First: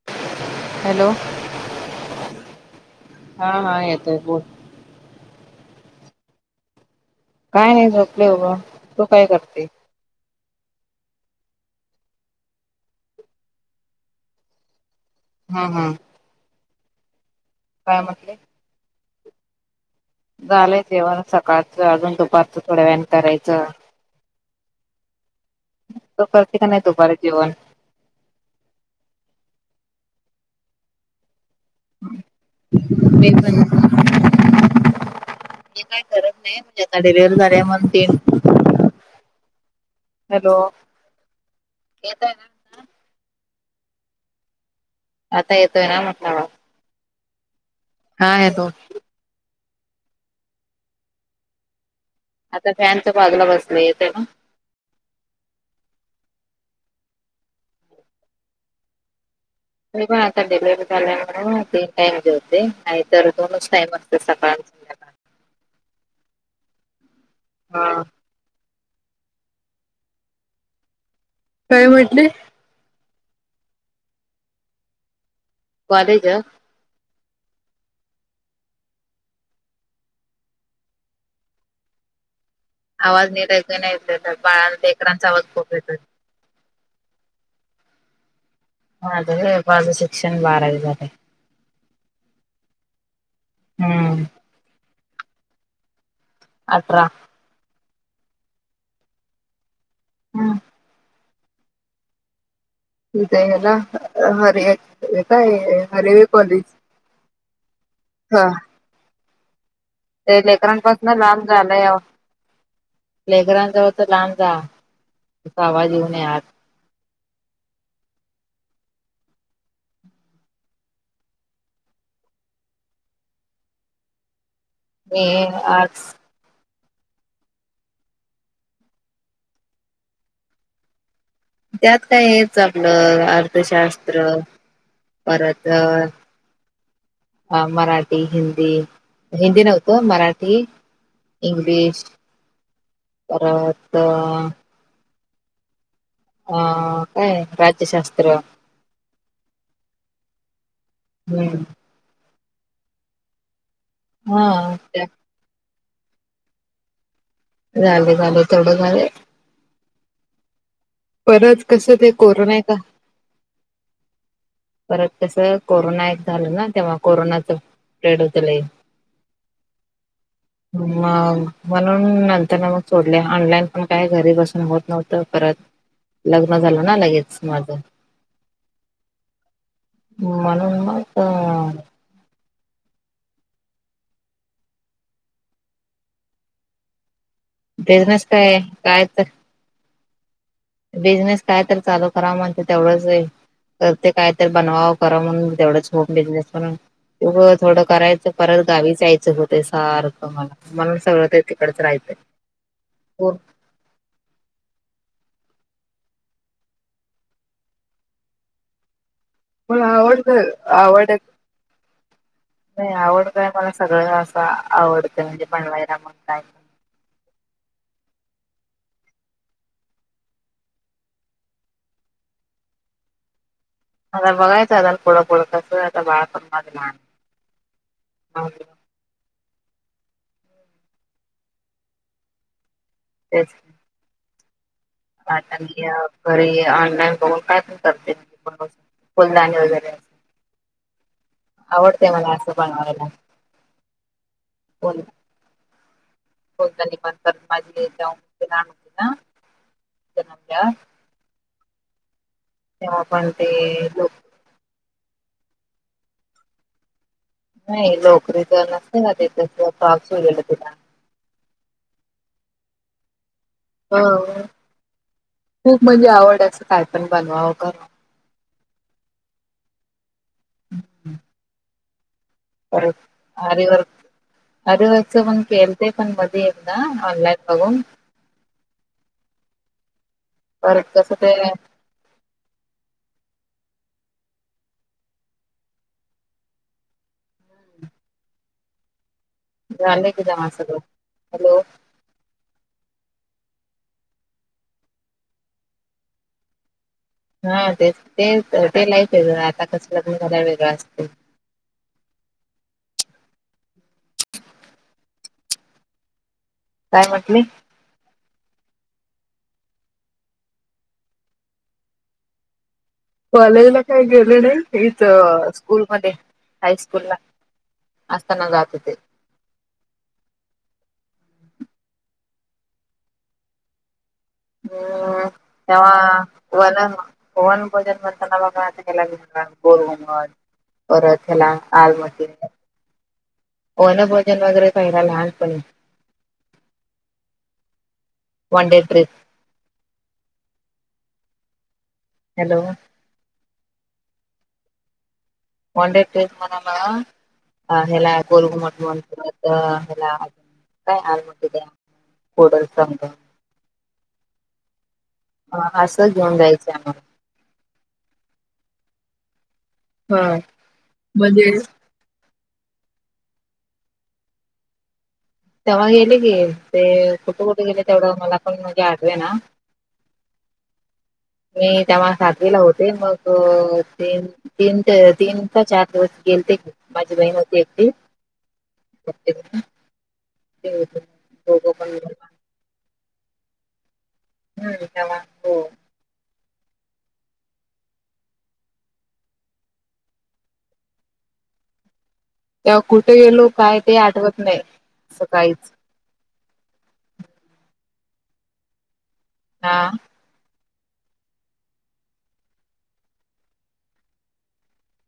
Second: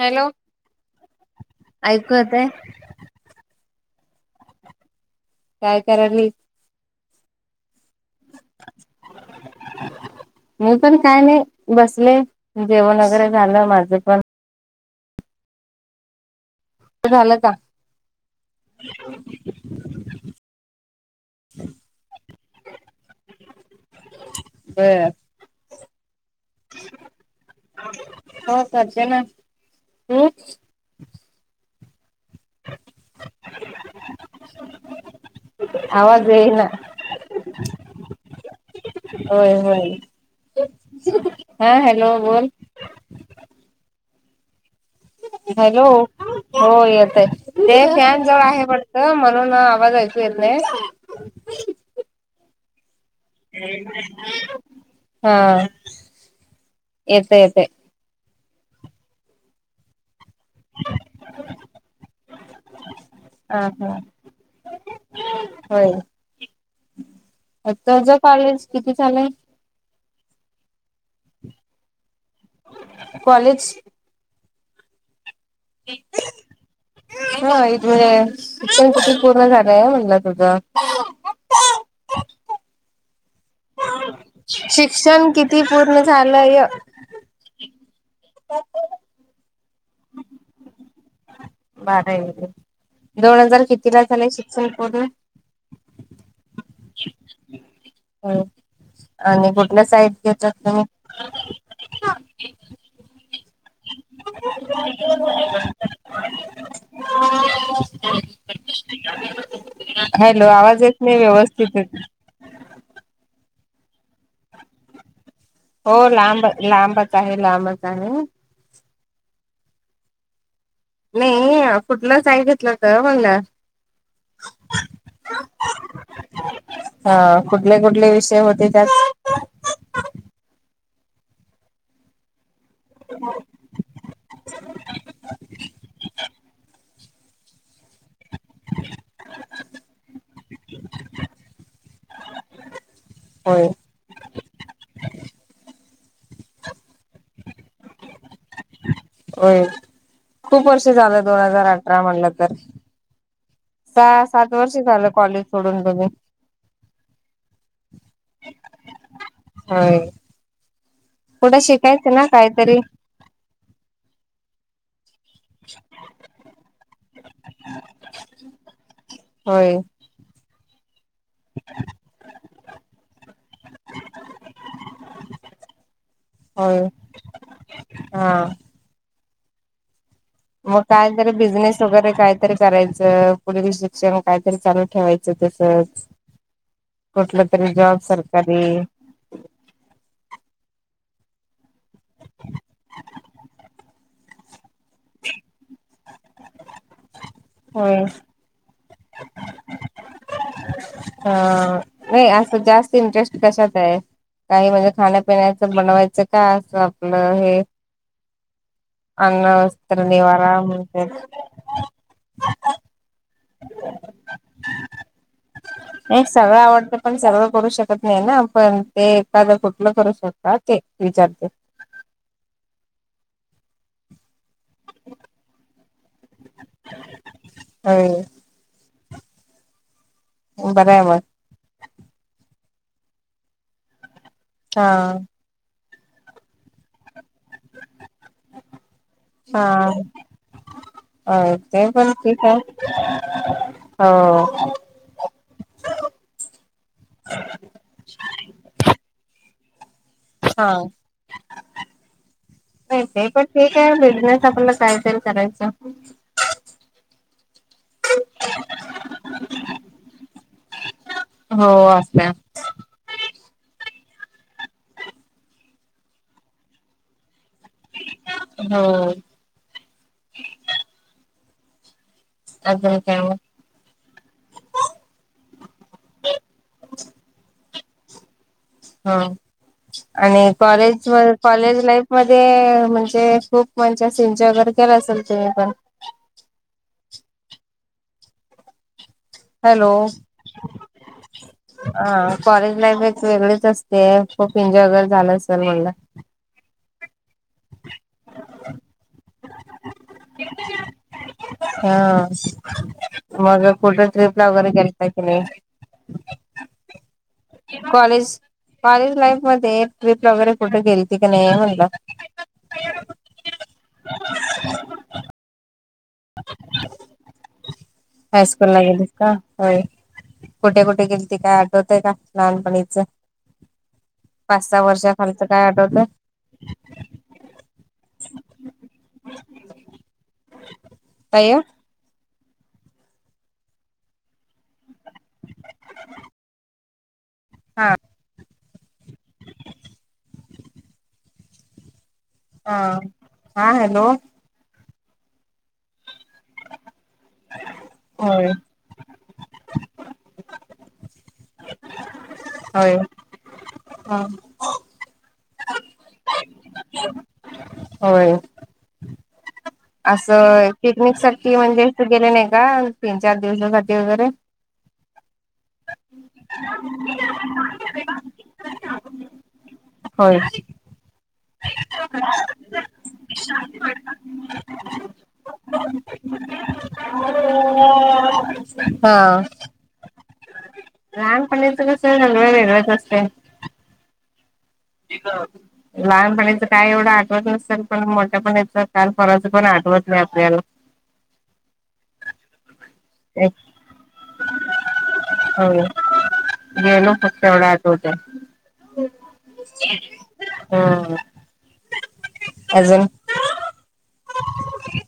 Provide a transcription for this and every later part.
Hello? Hello ऐकू येतंय? हा, हा, येतय बोल. काय करायली? काय नाही, झोपले उघं तू काय करते? मी पण काय नाही बसले जेवण वगैरे झालं माझं पण हा हा झालं का काय म्हटते [inaudible] झालंय जेवण सकाळचं अजून दुपारचं थोड्या वेळाने करायचं ब तु करते का नाही दुपारचं जेवण हो करतेना हम नेट बंद हे [unintelligible] मी काय आवाज करत येईना. नाही आता डिलेव्ह झाल्या म्हण तीन होय होय हॅलो हा हॅलो येतोय बोल ना आता हॅलो येतोय ना म्हटलं आवाज हो येत आहे ते फॅन हा जवळ आहे येतो पण हं म्हणून आवाज आयकु येेत नाहीय आता फॅनचा बाजला बसले तेव्हा हा येत येत अ बा आता डिलव्हरी झालीय ना तीने टाइम जेवते नाही तर हा दोनच हा टाइम सकाळ संध्याकाळ होय आता हा ज कॉलेज किती झालंय काय म्हटले कॉलेज कॉलेज हं व्हंय व्हंय इथ म्हणजे पण किठ पूर्ण झालंय म्हणलं तुझं आवाज नीट एकु नाही येत आमच्या लेकरांच्या आवाज खूप येतोय लय हो [inaudible] माझं रे माझ्या शिक्षण बारावी झालंय बारावी दोन हजार कितीला हम्म. झाले शिक्षण पूर्ण अठरा हं आणि कुठल्या शाळेत जायच्या हम्म तुम्ही मी तर हे ना हरया काय हरेरे कॉलेज हा. ते हॅलो आवाज येत लेकरांपासन नाही व्यवस्थित प्ले ग्राउंड जवळच लांब गाव हो लांब लांबच आहे लांबच आहे. नाही कुठल साइड घितलं होत म्हणलं मी आर्स हा कुठले कुठले विषय होते त्यात त्यात काय हेच आपलं अर्थशास्त्र परत अ मराठी हिंदी हिंदी नव्हतो मराठी इंग्लिश होय परत अ काय हे राज्यशास्त्र होय खूप वर्ष झालं दोन हम्म हजार अठरा म्हटलं तर सहा सात हा वर्ष झालं झाले कॉलेज सोडून तुम्ही झालं, झालं. तेवढं झालंय. होय, पुढं परत कसं ते शिकायचं ना कोरोना आहे का काहीतरी परत तसं कोरोना एक झालं ना, तेव्हा कोरोनाच प्रेड होत लय होय मग म्हणून नंतर न मग सोडलं ऑनलाईन, पण काय घरी बसून होत नव्हतं परत लग्न झालं होय ना, लगेच माझं हा. म्हणून मग काय, तरी मग बिझनेस वगैरे काय तरी करायचं, पुढीलं शिक्षण कायतरी चालू ठेवायचं तसंच कसलं बिझनेस काय, काय तर बिझनेस काय, तर चालू करावा म्हणते, तेवढंच हे करते, कायतर बनवावं करावं मग, तेवढंच होम बिझनेस होईल. उगच एवढं होय करायचं? परत गावी जायचं होतयं सारखं मला म्हणून सगळं ते अं तिकडच नाही, राहतंय. असं जास्त इंटरेस्ट कशात आहे? काही म्हणजे, खाण्यापिण्याचं बनवायचं का, असं आपलं हे अन्न, मला वस्त्र, आवडतं निवारा आवड म्हणत्यात. नाही, आवड काय, मला सगळं असं आवडतंय म्हणजे बनवायला, मग नाही काय सगळं आवडतं पण सगळं करू शकत नाही ना आपण? ते एखादं कुठलं करू शकता, ते विचारते. आता बघायच, आता पुढं पुढं कसंय, आता बाळाचा वागण होय हो, बरं आहे, बघ. तेच हा आता घरी ऑनलाईन बघून काय पण करते, फुलदाणी वगैरे अं, ते आवडते पण मला ठीक असं आहे हो बोला हो [unintelligible] ना जन्मल्या हो नाही, ते पण ठीक आहे. बिझनेस आपल्याला कायतरी करायच. नाही, नोकरी तर नसते ना तिथं, काम सुटलेलं तिला हो, असतयं असं हो, खूप म्हणजे आवड असं, काय पण बनवावं करावं हो. [unintelligible] अजून काय मग आरी वर्क आरी वर्कच पण केलंत, पण मध्ये एकदा ऑनलाईन बघून केलं. हं, आणि परत कॉलेज कसं अ ते कॉलेज लाईफ मध्ये म्हणजे खूप [unintelligible] [unintelligible] झालं की जमा सगळं, हॅलो. हा, कॉलेज लाईफ एक वेगळीच असते. खूप एन्जॉय वगैरे झालं असेल, म्हटलं. [unintelligible] हा, तेच तेच. ते लाईफ वेगळं. आता कसं लग्न झाल्याव वेगळं असतंय. हा, मग आता पुढं ट्रिपला वगैरे गेलता कि नाही? काय म्हटले? कॉलेज कॉलेज लाईफ मध्ये ट्रिपला वगैरे कुठे गेलती की नाही म्हणलं [inaudible] कॉलेजला काही गेले नाही, इथं स्कूल मध्ये हायस्कूलला असताना जात हायस्कूल ला होतेे. गेलीस का? होय. कुठे कुठे गेलती काय आठवतंय का लहानपणीच? पाच सहा वर्षाखालचं काय आठवतंय? वन वन भोजन असं कवा काय केलाय का असं गोल घुमट परत हेला काय आलमट्टी. वनभोजन वगैरे पहिला लहानपणी- हा. One day trip. हॅलो हा हा हॅलो. वने डे ट्रिप म्हणाला हेला होय गोलघुमट म्हण अ हेला काय आलमट्टी धरण, होय कुडलसंगम हा. हा असं घेऊन जायचे आम्हाला. होय. हा असं पिकनिक साठी म्हणजे ते गेले नाही का तीन चार दिवसासाठी वगैरे. तेव्हा गेले की, ते कुठं कुठं गेले तेवढं मला पण म्हणजे आठवेना. होय. मी तेव्हा सातवीला होते मग तीन तीन त तीन काय चार दिवस गेलते की माझी बहीण होती एकटी. हा. एकटी ते होते दोघं लहानपणीचं पण कसं सगळं वेगळंच असतंय. हम्म तेव्हा हो [unintelligible] लहानपणीचा काय एवढं आठवत नसेल पण मोठ्यापणीच काल-परवाच पण आठवत नाही आपल्याला. तेव्हा कुठे गेलो आपल्याला काय ते आठवत नाही असं काहीच. हो गेलो होतो तेवढा आठवतंय. हा हा. अजून?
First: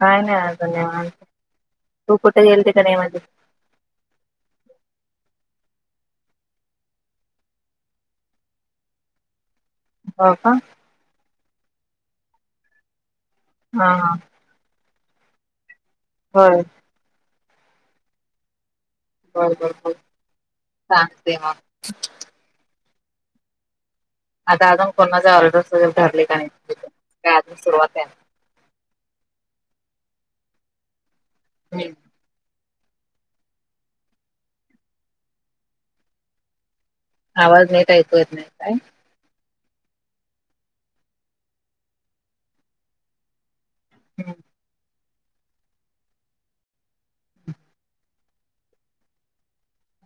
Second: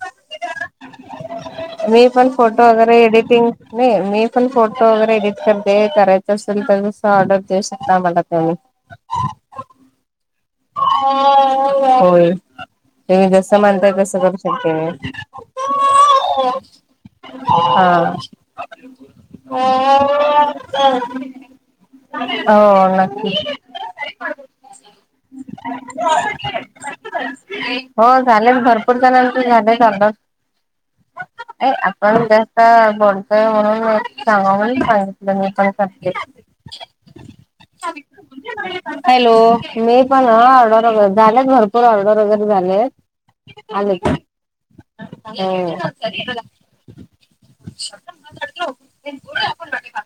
काही नाही अजुन निवांत. मी तू पण कुठे फोटो गेलती का वगैरे नाही म्हणजे एडिटिंग नाही मी पण फोटो वगैरे एडिट करते, करायचा असेल तर तसं ऑर्डर देऊ शकता मला तुम्ही. [unintelligible] हो का? होय, तुम्ही जसं हा म्हणताय हा तसं करु शकते होय हा. [inaudible] बर बर बर सांगते मग हो नक्की. आता अजून कोणाच ऑर्डर्स वगैरे धरले का नाही का अजून सुरवात आहे? झाले भरपूर जणांचे झालं चांगलं ते हम्म. आपण आता बोलतोय म्हणून सांगाव म्हणुन सांगितलं मी पण करते. आवाज नीट ऐकू येत नाही काय? हॅलो,? मी पण हं, ऑर्डर वगैर झालेत, भरपूर ऑर्डर वगैरे झालेत. आलेत हम्म. हो, [inaudible]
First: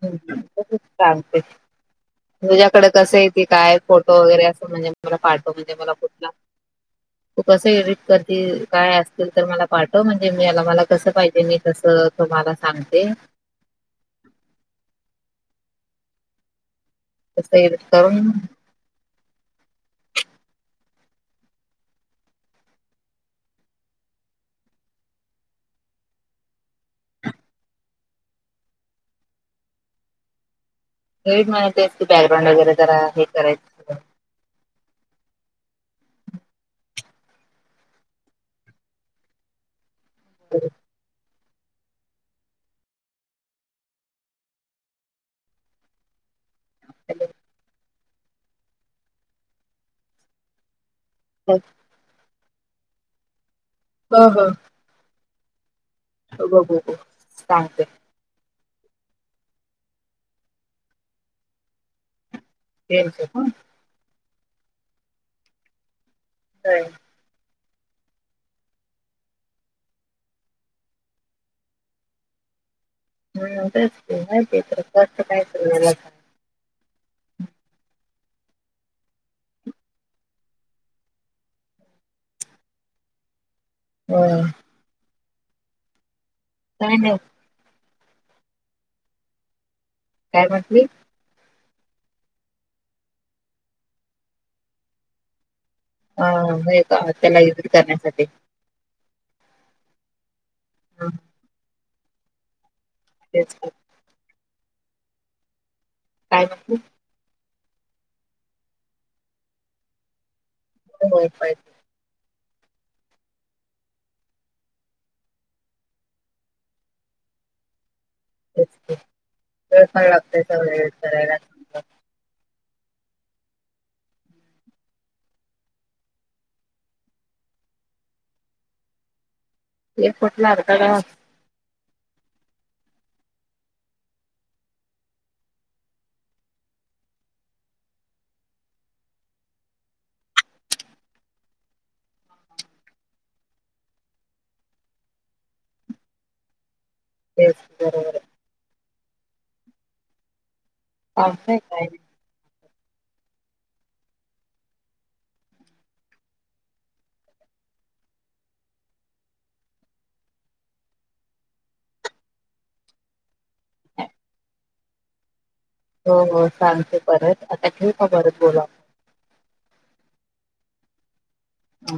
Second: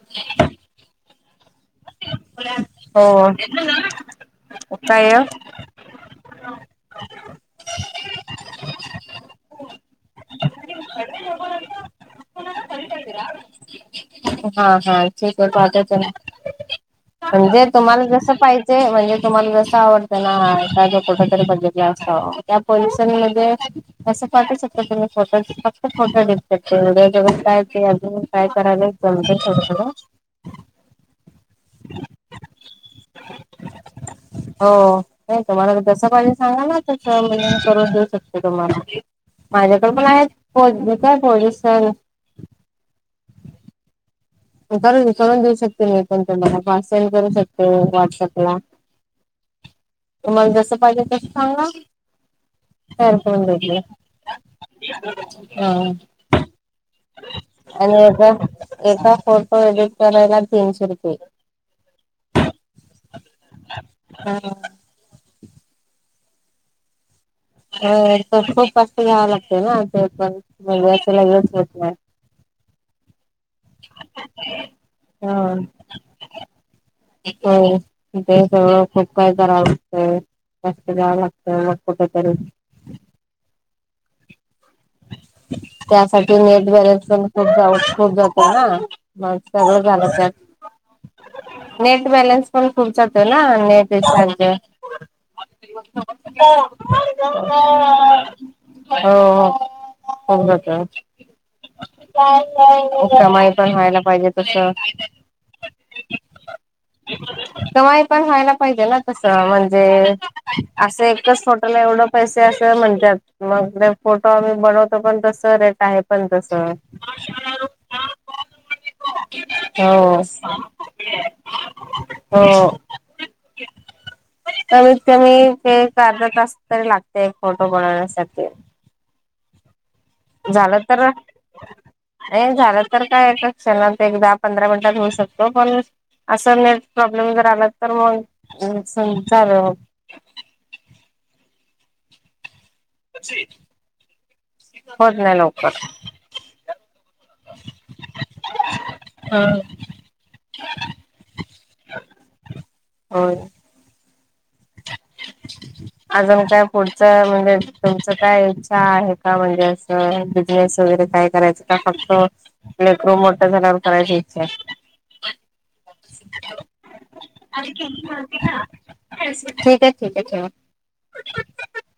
ठीके चालतय. [unintelligible] तुझ्याकड कसं ये, हो ते काय फोटो वगैरे, असं म्हणजे मला पाठव, म्हणजे मला कुठला ह [unintelligible] तू कसं एडिट करती, काय असतील, तर मला पाठव, म्हणजे मी याला मला कसं पाहिजे, मी तसं तुम्हाला सांगते हां हां ठीक ये, पाठवते म तसं म्हणजे एडिट तुम्हाला करून जसं पाहि जे, म्हणजे तुम्हाला जस आवडतं ना, [unintelligible] कुठ तरी बघितला असत, त्या पोल्युशन मध्ये असं पाटू सकतो, तुम्ही फोटो, फक्त फोटो एडिट [unintelligible] जगात काय ते आजून काय-करायला, जमत थोडं-थोडं हे माहती असते की, बॅकग्राऊंड वगैरे, जरा हे करायचं हो, नही का, तुम्हाला जस पाहिजे, सांगा ना, तस मी ही करून देऊ शकते, तुम्हाला. माझ्याकड पण आहेत, पोज काय पोजेस कर- करून देऊ शकते, मी पण तुम्हाला फास्ट सेंड करू शकते, व्हॉट्सअप ला तुम्हाला जस पाहिजे, तस सांगा, तयार करून देते [unintelligible] हो हो. हं बघू बघू सांगते आणि एका, एका फोटो एडिट करायला, तिनशे रूपये तीनशे का? हां. [unintelligible] अ, तर खूप कष्ट घ्यावं लागते ना, ते पण घच [unintelligible] होत नाही. ह्म, तेच की, [unintelligible] [unintelligible] एक, ते सगळं खूप काय कराव लागत. लक्ष द्यावं लागत, मग कुठंतरी हम. त्यासाठी नेट काय बॅलेन्स नाही पण, खूप जा, खूप जातो ना? मग, सगळं झालं तर काय म्हटली नेट बॅलन्स पण, खूप जातो ना, नेट रिचार्ज अ हे का त्याला एडिट करण्यासाठी [unintelligible] हो, होउन जात, [unintelligible] कमाई तेच पण, व्हायला पाहिजे, तस काय म्हंटली? कमाई पण, व्हायला पाहिजे ना तसं, म्हणजे असं एकच, होय फोटोला एवढं पैसे अशे, म्हणतात. मग, ते फोटो आम्ही बनवतो, पण तस रेट आहे पण तस. तेच की, [unintelligible] वेळ लागतोय तेवढं, हे करायला समजा हो कमीत-कमी, ते एक अर्धा तास तरी लागते, एक फोटो बनवण्यासाठी एक कुठला [unintelligible] अर्धा झालं तर तास नहीं झालं तर, काय एका क्षणात, एक दहा पंधरा मिनिटात, होऊ शकत, पण असं नेट प्रॉब्लेम जर आला तर मग स चालू होत नाही लवकर तेच बरोबर आहे. हा असतंय काय होय [inaudible] अजून काय पुढचं म्हणजे तुमचं काय इच्छा आहे का म्हणजे असं बिझनेस वगैरे काय करायचं? का फक्त लेकरू मोठं झाल्यावर करायची इच्छा आहे. हो हो चालतंय परत आता ठेऊ का परत बोला आपण? ठीक आहे ठीक आहे ठेवा. हा